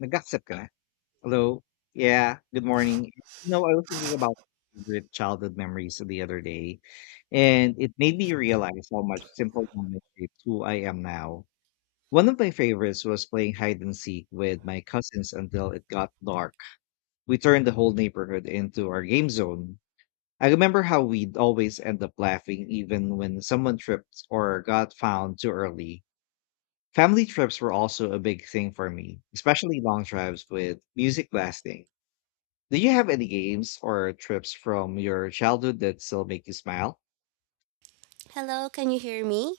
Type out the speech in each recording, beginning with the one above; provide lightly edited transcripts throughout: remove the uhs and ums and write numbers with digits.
Nag-accept ka na? Hello? Yeah, good morning. You know, I was thinking about favorite childhood memories the other day, and it made me realize how much simple moments shaped who I am now. One of my favorites was playing hide and seek with my cousins until it got dark. We turned the whole neighborhood into our game zone. I remember how we'd always end up laughing even when someone tripped or got found too early. Family trips were also a big thing for me, especially long drives with music blasting. Do you have any games or trips from your childhood that still make you smile? Hello, can you hear me?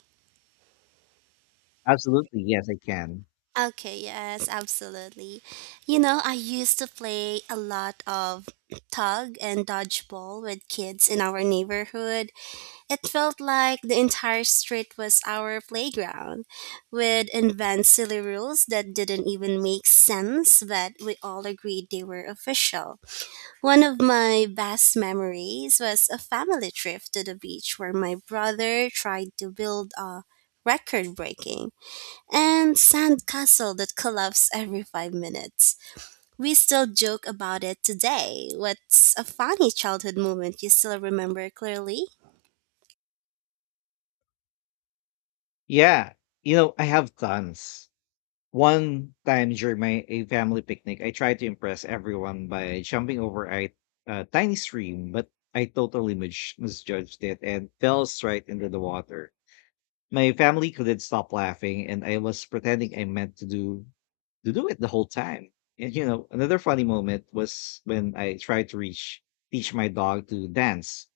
Absolutely. Yes, I can. Okay, yes, absolutely. I used to play a lot of tug and dodgeball with kids in our neighborhood. It felt like the entire street was our playground. We'd invent silly rules that didn't even make sense, but we all agreed they were official. One of my best memories was a family trip to the beach where my brother tried to build a record breaking and sandcastle that collapse every 5 minutes. We still joke about it today. What's a funny childhood moment you still remember clearly? Yeah. You know, I have tons. One time during my a family picnic, I tried to impress everyone by jumping over a tiny stream, but I totally misjudged it and fell straight into the water. My family couldn't stop laughing, and I was pretending I meant to do it the whole time. And you know, another funny moment was when I tried to reach teach my dog to dance,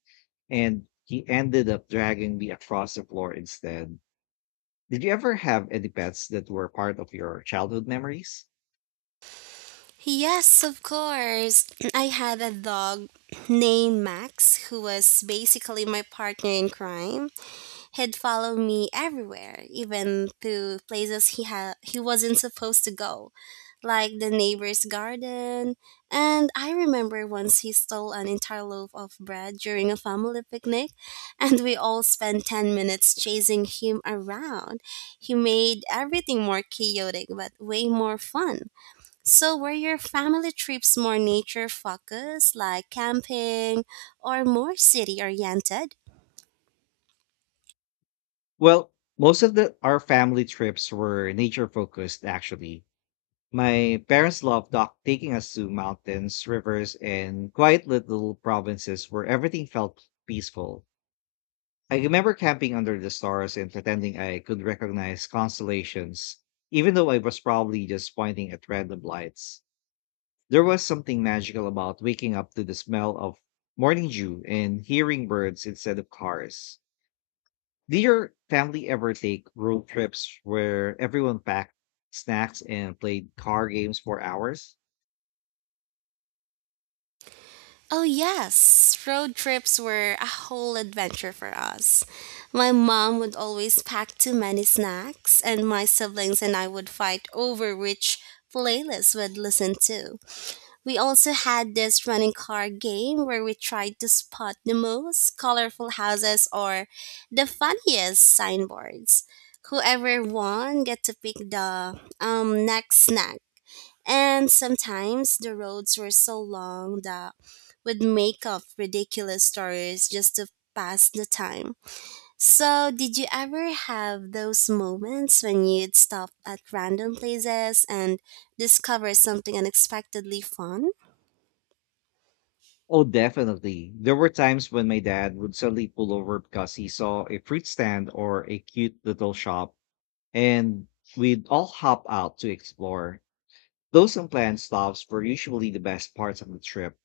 and he ended up dragging me across the floor instead. Did you ever have any pets that were part of your childhood memories? Yes, of course. I had a dog named Max who was basically my partner in crime. He'd follow me everywhere, even to places he wasn't supposed to go, like the neighbor's garden. And I remember once he stole an entire loaf of bread during a family picnic, and we all spent 10 minutes chasing him around. He made everything more chaotic but way more fun. So, were your family trips more nature focused, like camping, or more city oriented? Well, most of the our family trips were nature focused actually. My parents loved dog taking us to mountains, rivers, and quiet little provinces where everything felt peaceful. I remember camping under the stars and pretending I could recognize constellations, even though I was probably just pointing at random lights. There was something magical about waking up to the smell of morning dew and hearing birds instead of cars. Did your family ever take road trips where everyone packed snacks and played car games for hours? Oh, yes. Road trips were a whole adventure for us. My mom would always pack too many snacks, and my siblings and I would fight over which playlist we'd listen to. We also had this running car game where we tried to spot the most colorful houses or the funniest signboards. Whoever won get to pick the next snack, and sometimes the roads were so long that would make up ridiculous stories just to pass the time. So, did you ever have those moments when you'd stop at random places and discover something unexpectedly fun? Oh, definitely. There were times when my dad would suddenly pull over because he saw a fruit stand or a cute little shop, and we'd all hop out to explore. Those unplanned stops were usually the best parts of the trip.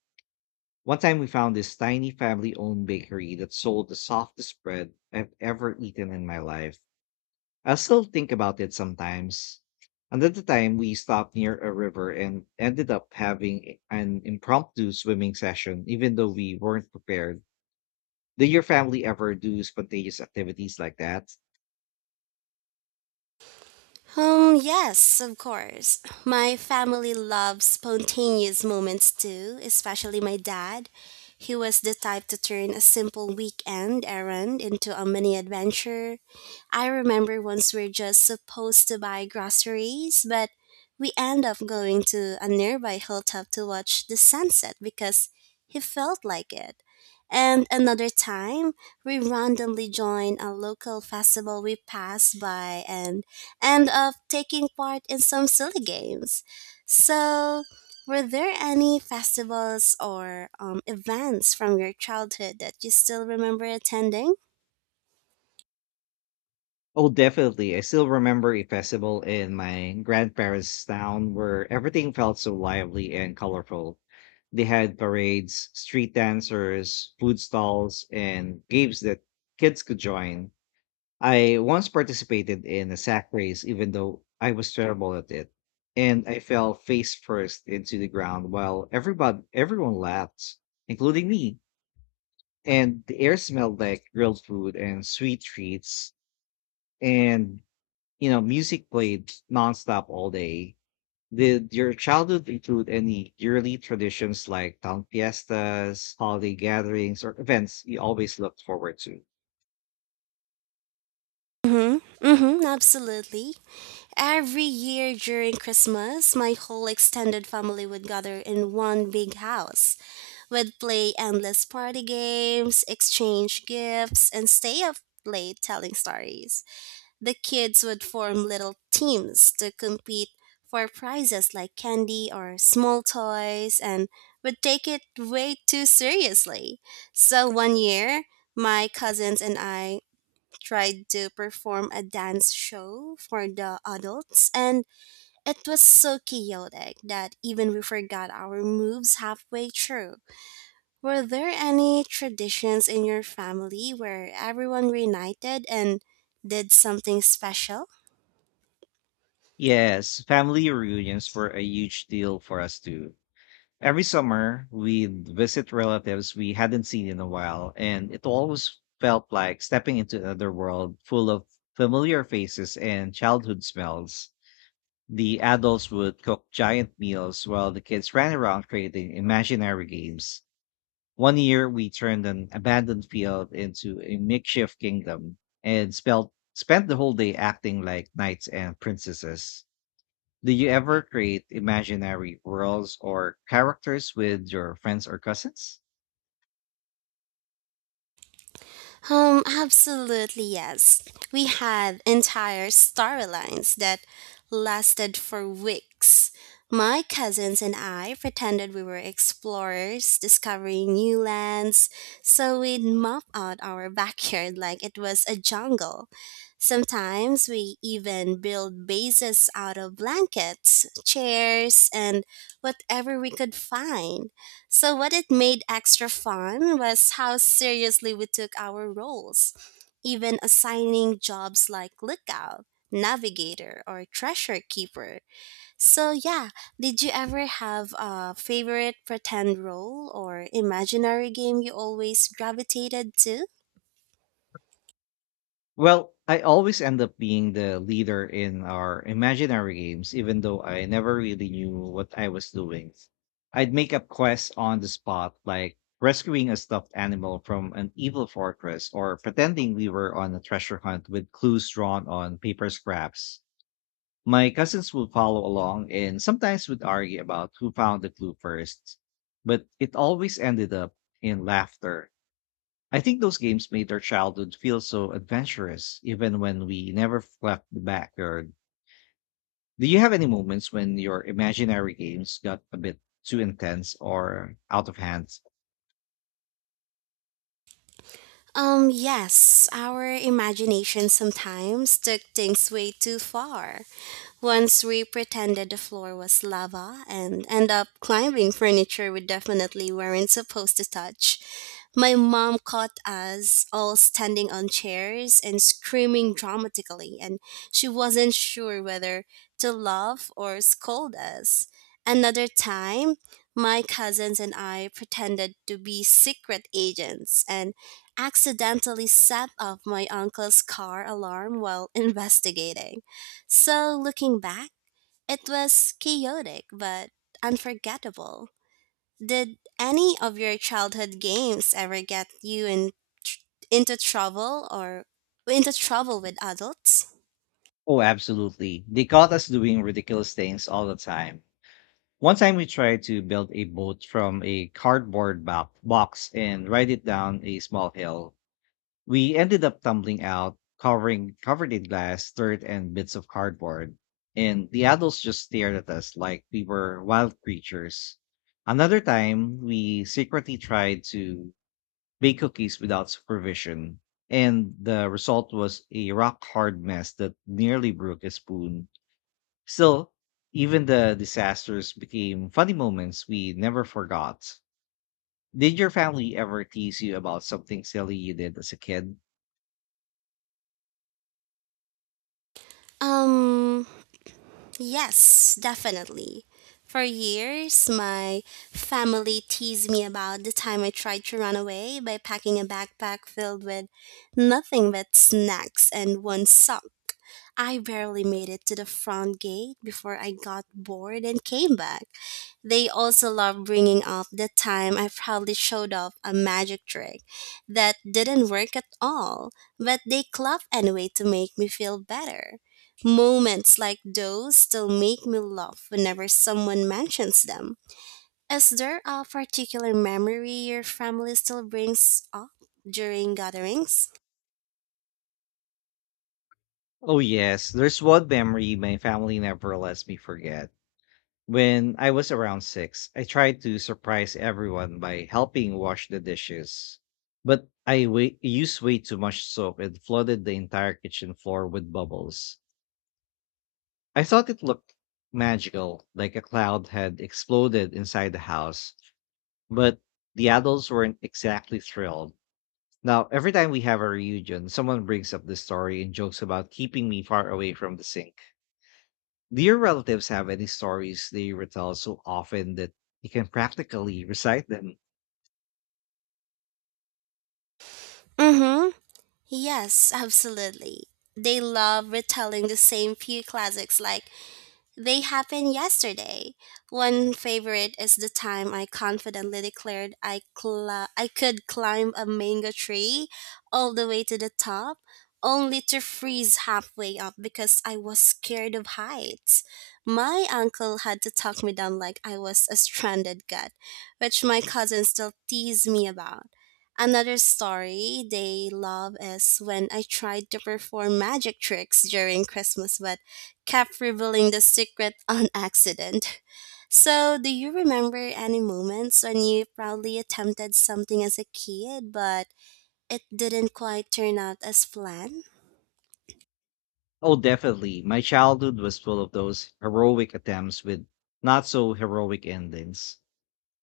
One time we found this tiny family owned bakery that sold the softest bread I've ever eaten in my life. I still think about it sometimes. Another time we stopped near a river and ended up having an impromptu swimming session, even though we weren't prepared. Did your family ever do spontaneous activities like that? Yes, of course. My family loves spontaneous moments too, especially my dad. He was the type to turn a simple weekend errand into a mini adventure. I remember once we are just supposed to buy groceries, but we end up going to a nearby hilltop to watch the sunset because he felt like it. And another time, we randomly joined a local festival we passed by and of taking part in some silly games. So, were there any festivals or events from your childhood that you still remember attending? Oh, definitely. I still remember a festival in my grandparents' town where everything felt so lively and colorful. They had parades, street dancers, food stalls, and games that kids could join. I once participated in a sack race, even though I was terrible at it, and I fell face first into the ground while everybody everyone laughed, including me. And the air smelled like grilled food and sweet treats, and music played nonstop all day. Did your childhood include any yearly traditions like town fiestas, holiday gatherings, or events you always looked forward to? Mm-hmm. Mm-hmm. Absolutely. Every year during Christmas, my whole extended family would gather in one big house. We'd play endless party games, exchange gifts, and stay up late telling stories. The kids would form little teams to compete for prizes like candy or small toys, and would take it way too seriously. So one year, my cousins and I tried to perform a dance show for the adults, and it was so chaotic that even we forgot our moves halfway through. Were there any traditions in your family where everyone reunited and did something special? Yes, family reunions were a huge deal for us too. Every summer, we'd visit relatives we hadn't seen in a while, and it always felt like stepping into another world full of familiar faces and childhood smells. The adults would cook giant meals while the kids ran around creating imaginary games. One year, we turned an abandoned field into a makeshift kingdom and spent the whole day acting like knights and princesses. Do you ever create imaginary worlds or characters with your friends or cousins? Absolutely, yes. We had entire storylines that lasted for weeks. My cousins and I pretended we were explorers discovering new lands, so we'd map out our backyard like it was a jungle. Sometimes we even built bases out of blankets, chairs, and whatever we could find. So, what it made extra fun was how seriously we took our roles, even assigning jobs like lookout, navigator, or treasure keeper. So, yeah, did you ever have a favorite pretend role or imaginary game you always gravitated to? Well, I always end up being the leader in our imaginary games, even though I never really knew what I was doing. I'd make up quests on the spot, like rescuing a stuffed animal from an evil fortress or pretending we were on a treasure hunt with clues drawn on paper scraps. My cousins would follow along and sometimes would argue about who found the clue first, but it always ended up in laughter. I think those games made our childhood feel so adventurous, even when we never left the backyard. Do you have any moments when your imaginary games got a bit too intense or out of hand? Yes, our imagination sometimes took things way too far. Once we pretended the floor was lava and end up climbing furniture we definitely weren't supposed to touch. My mom caught us all standing on chairs and screaming dramatically, and she wasn't sure whether to laugh or scold us. Another time, my cousins and I pretended to be secret agents and accidentally set off my uncle's car alarm while investigating. So, looking back, it was chaotic but unforgettable. Did any of your childhood games ever get you tr- into trouble, or into trouble with adults? Oh, absolutely. They caught us doing ridiculous things all the time. One time we tried to build a boat from a cardboard box and ride it down a small hill. We ended up tumbling out, covering covered in glass, dirt, and bits of cardboard. And the adults just stared at us like we were wild creatures. Another time, we secretly tried to bake cookies without supervision, and the result was a rock hard mess that nearly broke a spoon. Still, even the disasters became funny moments we never forgot. Did your family ever tease you about something silly you did as a kid? Um, Yes, definitely. For years, my family teased me about the time I tried to run away by packing a backpack filled with nothing but snacks and one sock. I barely made it to the front gate before I got bored and came back. They also love bringing up the time I proudly showed off a magic trick that didn't work at all, but they clap anyway to make me feel better. Moments like those still make me laugh whenever someone mentions them. Is there a particular memory your family still brings up during gatherings? Oh, yes. There's one memory my family never lets me forget. When I was around six, I tried to surprise everyone by helping wash the dishes. But I used way too much soap and flooded the entire kitchen floor with bubbles. I thought it looked magical, like a cloud had exploded inside the house, but the adults weren't exactly thrilled. Now, every time we have a reunion, someone brings up this story and jokes about keeping me far away from the sink. Do your relatives have any stories they retell so often that you can practically recite them? Mm-hmm. Yes, absolutely. They love retelling the same few classics like they happened yesterday. One favorite is the time I confidently declared I could climb a mango tree all the way to the top, only to freeze halfway up because I was scared of heights. My uncle had to talk me down like I was a stranded cat, which my cousins still tease me about. Another story they love is when I tried to perform magic tricks during Christmas, but kept revealing the secret on accident. So, do you remember any moments when you proudly attempted something as a kid, but it didn't quite turn out as planned? Oh, definitely. My childhood was full of those heroic attempts with not so heroic endings.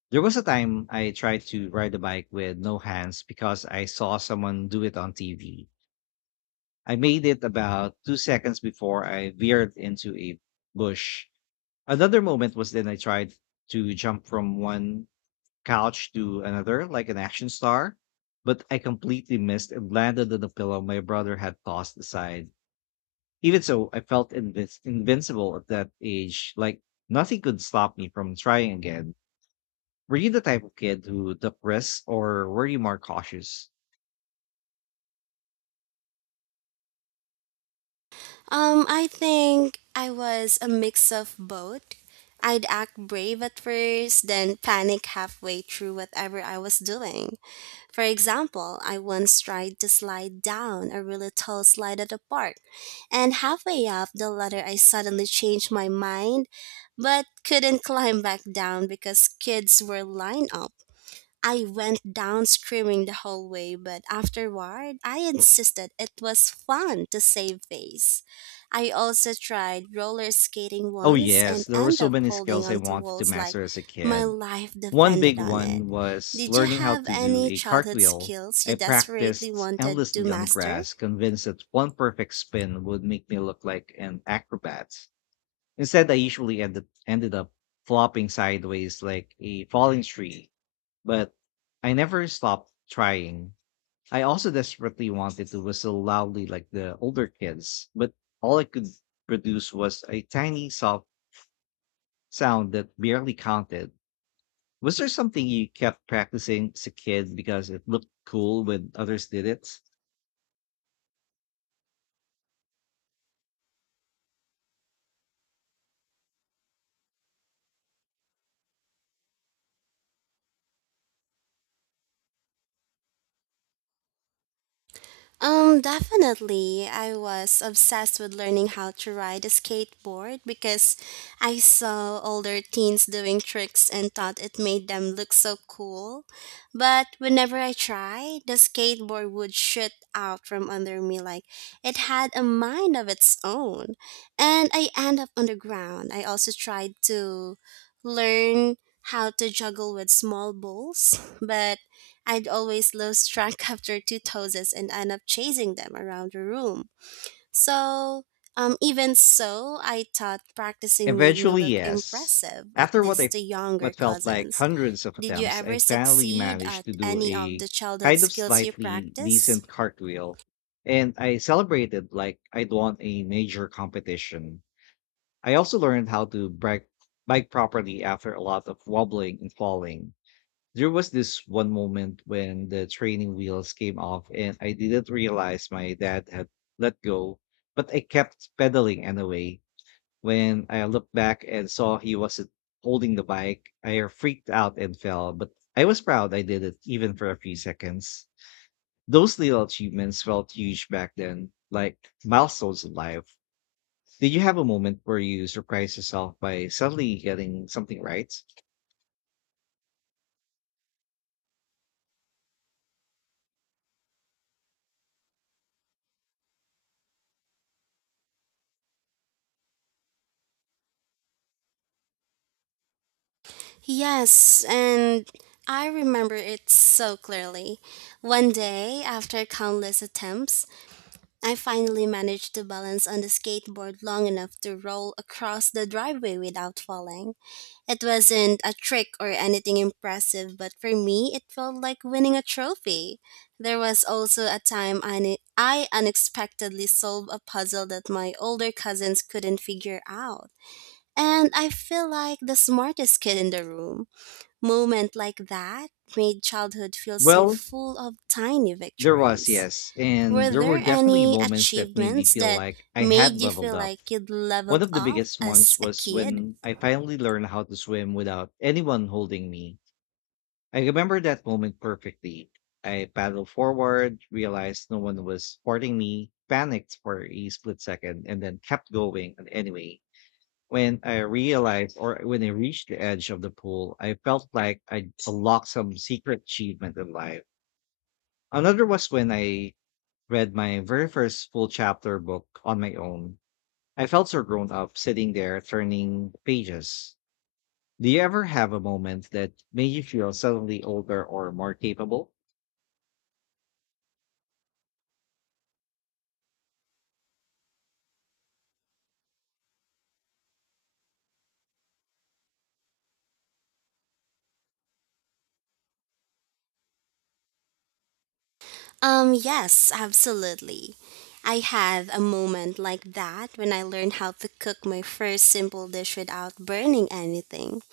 There was a time I tried to ride a bike with no hands because I saw someone do it on TV. I made it about two seconds before I veered into a bush. Another moment was then I tried to jump from one couch to another like an action star, but I completely missed and landed on the pillow my brother had tossed aside. Even so, I felt invincible at that age, like nothing could stop me from trying again. Were you the type of kid who took risks or were you more cautious? I think I was a mix of both. I'd act brave at first, then panic halfway through whatever I was doing. For example, I once tried to slide down a really tall slide at a park, and halfway up the ladder, I suddenly changed my mind but couldn't climb back down because kids were lined up. I went down screaming the whole way, but afterward, I insisted it was fun to save face. I also tried roller skating Oh, once yes, and there were end so up many holding skills I onto wanted to walls like master as a my kid. life One big depended on it. one was Did you learning how have to do any a childhood cartwheel. skills you I desperately practiced wanted to endlessly on the master? grass, convinced that one perfect spin would make me look like an acrobat. Instead, I usually ended up flopping sideways like a falling tree, but I never stopped trying. I also desperately wanted to whistle loudly like the older kids, but all I could produce was a tiny soft sound that barely counted. Was there something you kept practicing as a kid because it looked cool when others did it? Definitely. I was obsessed with learning how to ride a skateboard because I saw older teens doing tricks and thought it made them look so cool. But whenever I tried, the skateboard would shoot out from under me like it had a mind of its own. And I end up on the ground. I also tried to learn how to juggle with small balls, but I'd always lose track after two toasts and end up chasing them around the room. So, even so, I thought practicing made me Eventually, look yes. impressive, at After least the younger what felt like cousins. hundreds of Did you attempts, I ever finally succeed managed at to do any of a the childhood kind of skills you slightly practice? decent cartwheel, and I celebrated like I'd won a major competition. I also learned how to bike properly after a lot of wobbling and falling. There was this one moment when the training wheels came off and I didn't realize my dad had let go, but I kept pedaling anyway. When I looked back and saw he wasn't holding the bike, I freaked out and fell, but I was proud I did it even for a few seconds. Those little achievements felt huge back then, like milestones in life. Did you have a moment where you surprised yourself by suddenly getting something right? Yes, and I remember it so clearly. One day, after countless attempts, I finally managed to balance on the skateboard long enough to roll across the driveway without falling. It wasn't a trick or anything impressive, but for me, it felt like winning a trophy. There was also a time I unexpectedly solved a puzzle that my older cousins couldn't figure out. And I feel like the smartest kid in the room. Moment like that made childhood feel so Well, full of tiny victories. yes. And Were there were there definitely any moments that made me achievements feel that like I made had you leveled feel up. like you'd One leveled of the up biggest ones as a was kid? when I finally learned how to swim without anyone holding me. I remember that moment perfectly. I paddled forward, realized no one was supporting me, panicked for a split second, and then kept going anyway. When I reached the edge of the pool, I felt like I unlocked some secret achievement in life. Another was when I read my very first full chapter book on my own. I felt so grown up sitting there turning pages. Do you ever have a moment that made you feel suddenly older or more capable? Yes, absolutely. I had a moment like that when I learned how to cook my first simple dish without burning anything.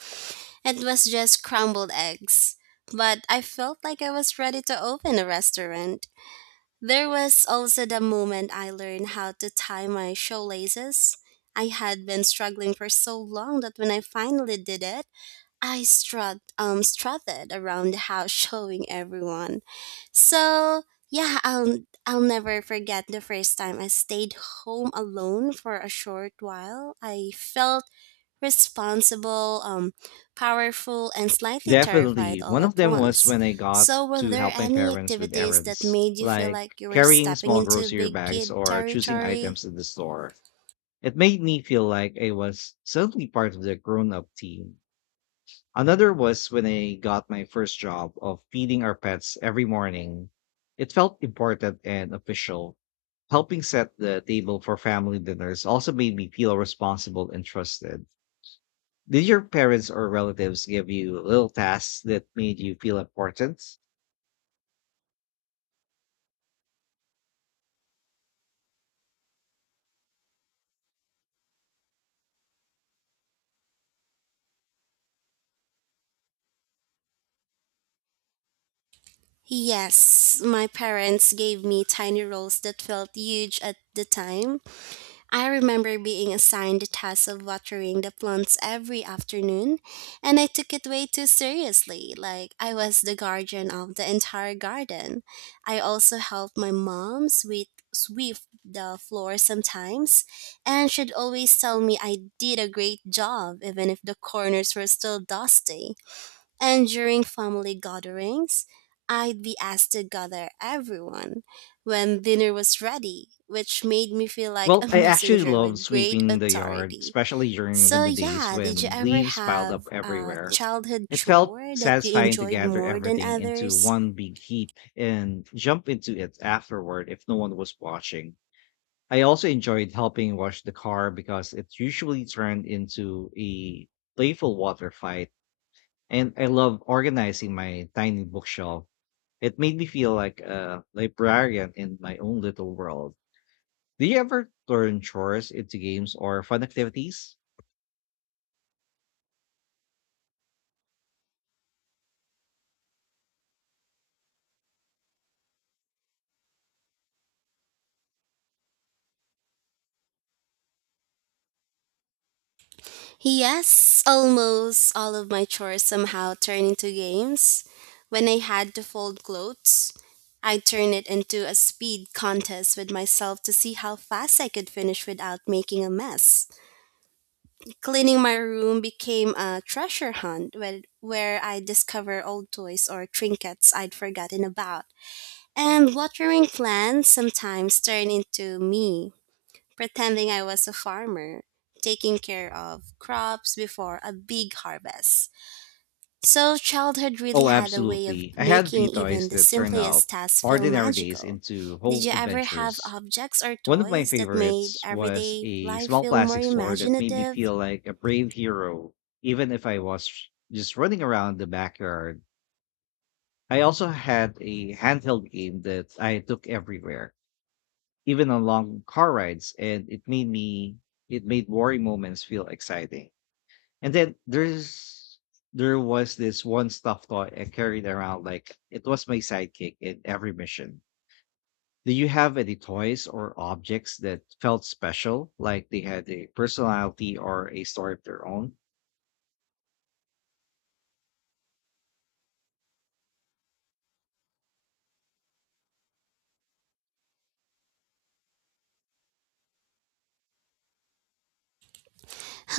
It was just crumbled eggs, but I felt like I was ready to open a restaurant. There was also the moment I learned how to tie my shoelaces. I had been struggling for so long that when I finally did it, I strutted around the house showing everyone. So yeah, I'll never forget the first time I stayed home alone for a short while. I felt responsible, powerful, and slightly terrified Definitely. all One of at them was once. when I got So were to there help my any parents with activities that errands, made you feel like like you were carrying stepping small into grocery big bags kid or choosing territory? items at the store. It made me feel like I was suddenly part of the grown up team. Another was when I got my first job of feeding our pets every morning. It felt important and official. Helping set the table for family dinners also made me feel responsible and trusted. Did your parents or relatives give you little tasks that made you feel important? Yes, my parents gave me tiny roles that felt huge at the time. I remember being assigned the task of watering the plants every afternoon, and I took it way too seriously, like I was the guardian of the entire garden. I also helped my mom sweep the floor sometimes, and she'd always tell me I did a great job, even if the corners were still dusty. And during family gatherings, I'd be asked to gather everyone when dinner was ready, which made me feel like a Well, I actually messenger love with great sweeping the yard, authority. especially during So, winter days yeah, did you when ever leaves piled have up a everywhere. childhood It felt chore that you satisfying to enjoyed gather more than everything into others? one big heap and jump into it afterward if no one was watching. I also enjoyed helping wash the car because it usually turned into a playful water fight. And I love organizing my tiny bookshelf. It made me feel like a librarian in my own little world. Do you ever turn chores into games or fun activities? Yes, almost all of my chores somehow turn into games. When I had to fold clothes, I turned it into a speed contest with myself to see how fast I could finish without making a mess. Cleaning my room became a treasure hunt where I discover old toys or trinkets I'd forgotten about. And watering plants sometimes turn into me pretending I was a farmer, taking care of crops before a big harvest. So, childhood really Oh, had a way of absolutely. I had a making few even toys the that turned out simplest tasks feel ordinary days magical. into Did whole you ever have adventures. objects or One of my toys that made favorites was everyday a life small feel more plastic sword that made me imaginative? feel like a brave hero, even if I was just running around the backyard. I also had a handheld game that I took everywhere, even on long car rides, and it made boring moments feel exciting. And then there was this one stuffed toy I carried around like it was my sidekick in every mission. Do you have any toys or objects that felt special, like they had a personality or a story of their own?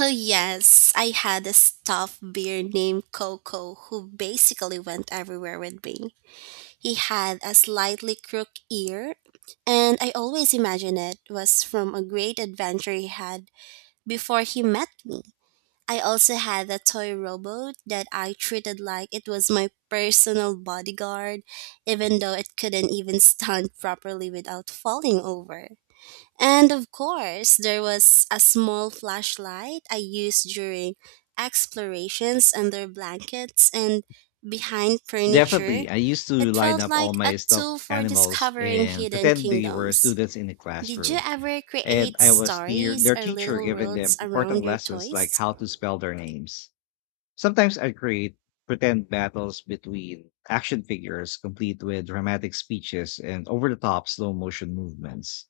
Oh, yes, I had a stuffed bear named Coco who basically went everywhere with me. He had a slightly crooked ear, and I always imagined it was from a great adventure he had before he met me. I also had a toy robot that I treated like it was my personal bodyguard, even though it couldn't even stand properly without falling over. And of course, there was a small flashlight I used during explorations under blankets and behind furniture. Definitely. I used to It line felt up all like a my stuffed tool for animals discovering and hidden pretend they were kingdoms. students in the Did you classroom. ever And create I was stories their or teacher little giving worlds them around important your lessons like toys? how to spell their names. Sometimes I create pretend battles between action figures, complete with dramatic speeches and over the top slow motion movements.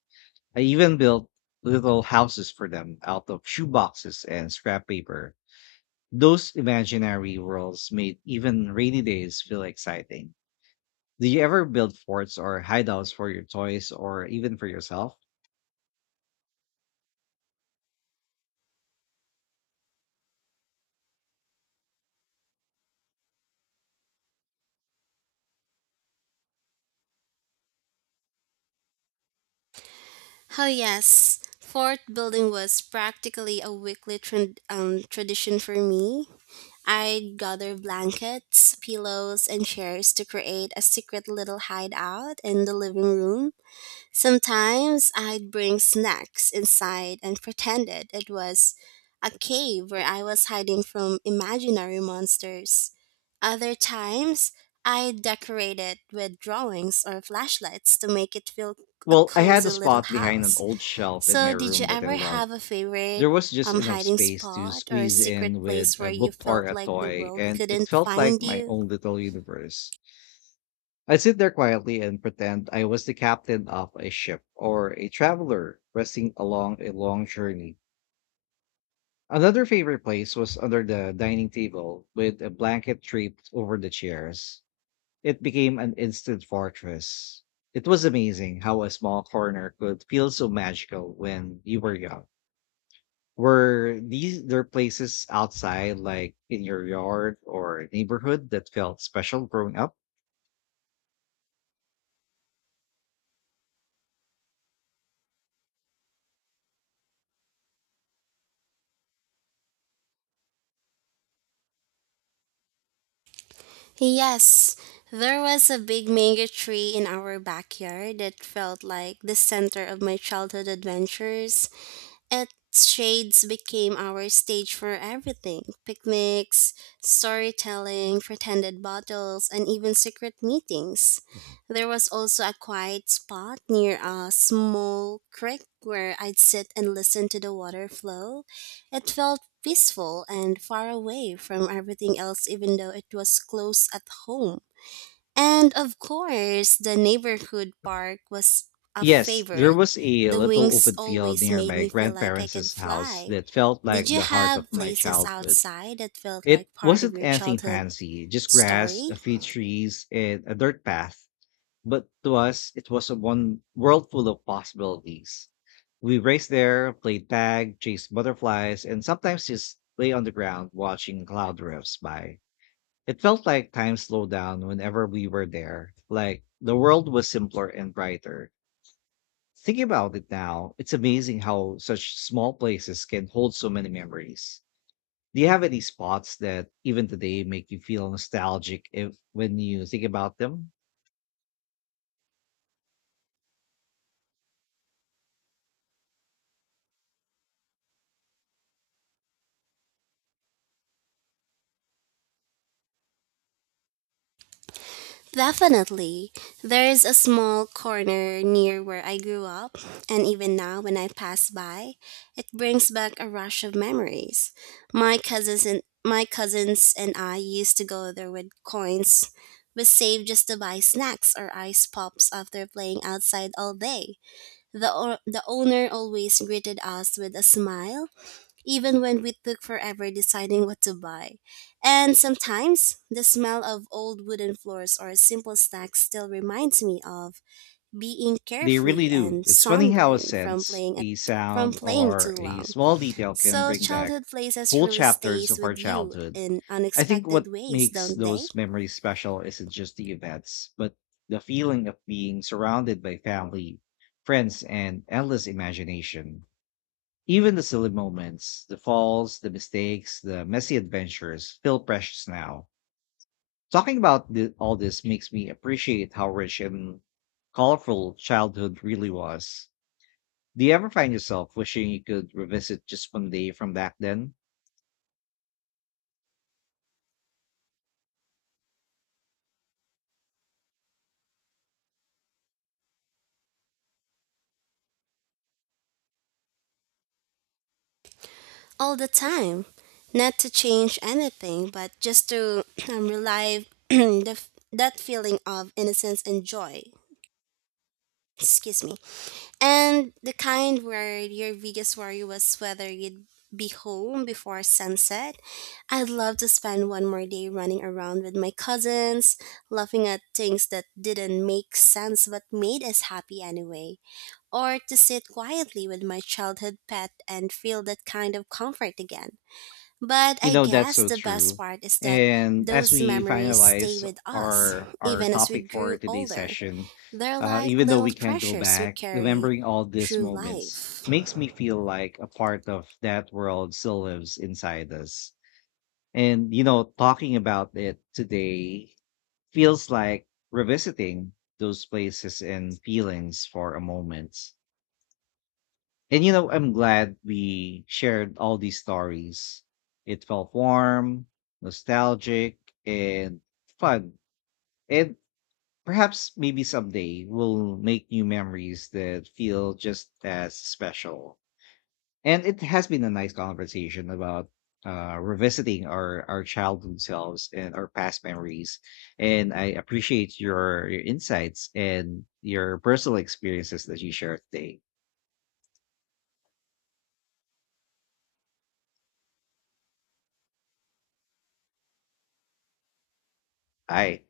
I even built little houses for them out of shoeboxes and scrap paper. Those imaginary worlds made even rainy days feel exciting. Do you ever build forts or hideouts for your toys or even for yourself? Oh, yes. Fort building was practically a weekly tradition for me. I'd gather blankets, pillows, and chairs to create a secret little hideout in the living room. Sometimes I'd bring snacks inside and pretended it was a cave where I was hiding from imaginary monsters. Other times, I'd decorate it with drawings or flashlights to make it feel a Well, I had a cozy little spot behind an house. old shelf in my So, did you room that I ever loved. have a favorite There was just enough hiding space to spot or a squeeze secret in with place where a you book or felt a like the toy, world and it couldn't felt like find my you? own little universe. I'd sit there quietly and pretend I was the captain of a ship or a traveler resting along a long journey. Another favorite place was under the dining table with a blanket draped over the chairs. It became an instant fortress. It was amazing how a small corner could feel so magical when you were young. Were these there places outside, like in your yard or neighborhood, that felt special growing up? Yes, there was a big mango tree in our backyard that felt like the center of my childhood adventures. At Shades became our stage for everything picnics, storytelling, pretended bottles, and even secret meetings. There was also a quiet spot near a small creek where I'd sit and listen to the water flow. It felt peaceful and far away from everything else, even though it was close at home. And of course, the neighborhood park was a Yes, there favorite. was a The little wings open field always near made my me feel like I could grandparents' house fly. that felt Did like you the heart of have my places childhood. outside that felt It like part of wasn't your anything childhood fancy, just grass, story? a few trees, and a dirt path. But to us, it was a one world full of possibilities. We raced there, played tag, chased butterflies, and sometimes just lay on the ground watching cloud drifts by. It felt like time slowed down whenever we were there. Like the world was simpler and brighter. Thinking about it now, it's amazing how such small places can hold so many memories. Do you have any spots that even today make you feel nostalgic if when you think about them? Definitely. There's a small corner near where I grew up, and even now when I pass by, it brings back a rush of memories. My cousins and I used to go there with coins we saved just to buy snacks or ice pops after playing outside all day. The owner always greeted us with a smile even when we took forever deciding what to buy. And sometimes the smell of old wooden floors or simple snacks still reminds me of being They carefree really do. and It's funny how a sunburned sense, a from sound, playing too or a long. small detail can So bring back childhood places whole really chapters stays of our with you childhood. in I think unexpected what ways, makes don't they? those memories special isn't just the events, but the feeling of being surrounded by family, friends, and endless imagination. Even the silly moments, the falls, the mistakes, the messy adventures feel precious now. Talking about all this makes me appreciate how rich and colorful childhood really was. Do you ever find yourself wishing you could revisit just one day from back then? All the time. Not to change anything, but just to relive that feeling of innocence and joy. Excuse me. And the kind where your biggest worry was whether you'd be home before sunset. I'd love to spend one more day running around with my cousins, laughing at things that didn't make sense but made us happy anyway, or to sit quietly with my childhood pet and feel that kind of comfort again. But You I know, that's guess so the best true. part is that And as those we memories stay finalize with us, our even as we topic for grew today's older session, they're like even though little we can't go treasures we back, carry remembering all these through moments life. makes me feel like a part of that world still lives inside us. And you know, talking about it today feels like revisiting those places and feelings for a moment. And you know, I'm glad we shared all these stories. It felt warm, nostalgic, and fun. And perhaps maybe someday we'll make new memories that feel just as special. And it has been a nice conversation about revisiting our childhood selves and our past memories. And I appreciate your insights and your personal experiences that you shared today. Bye.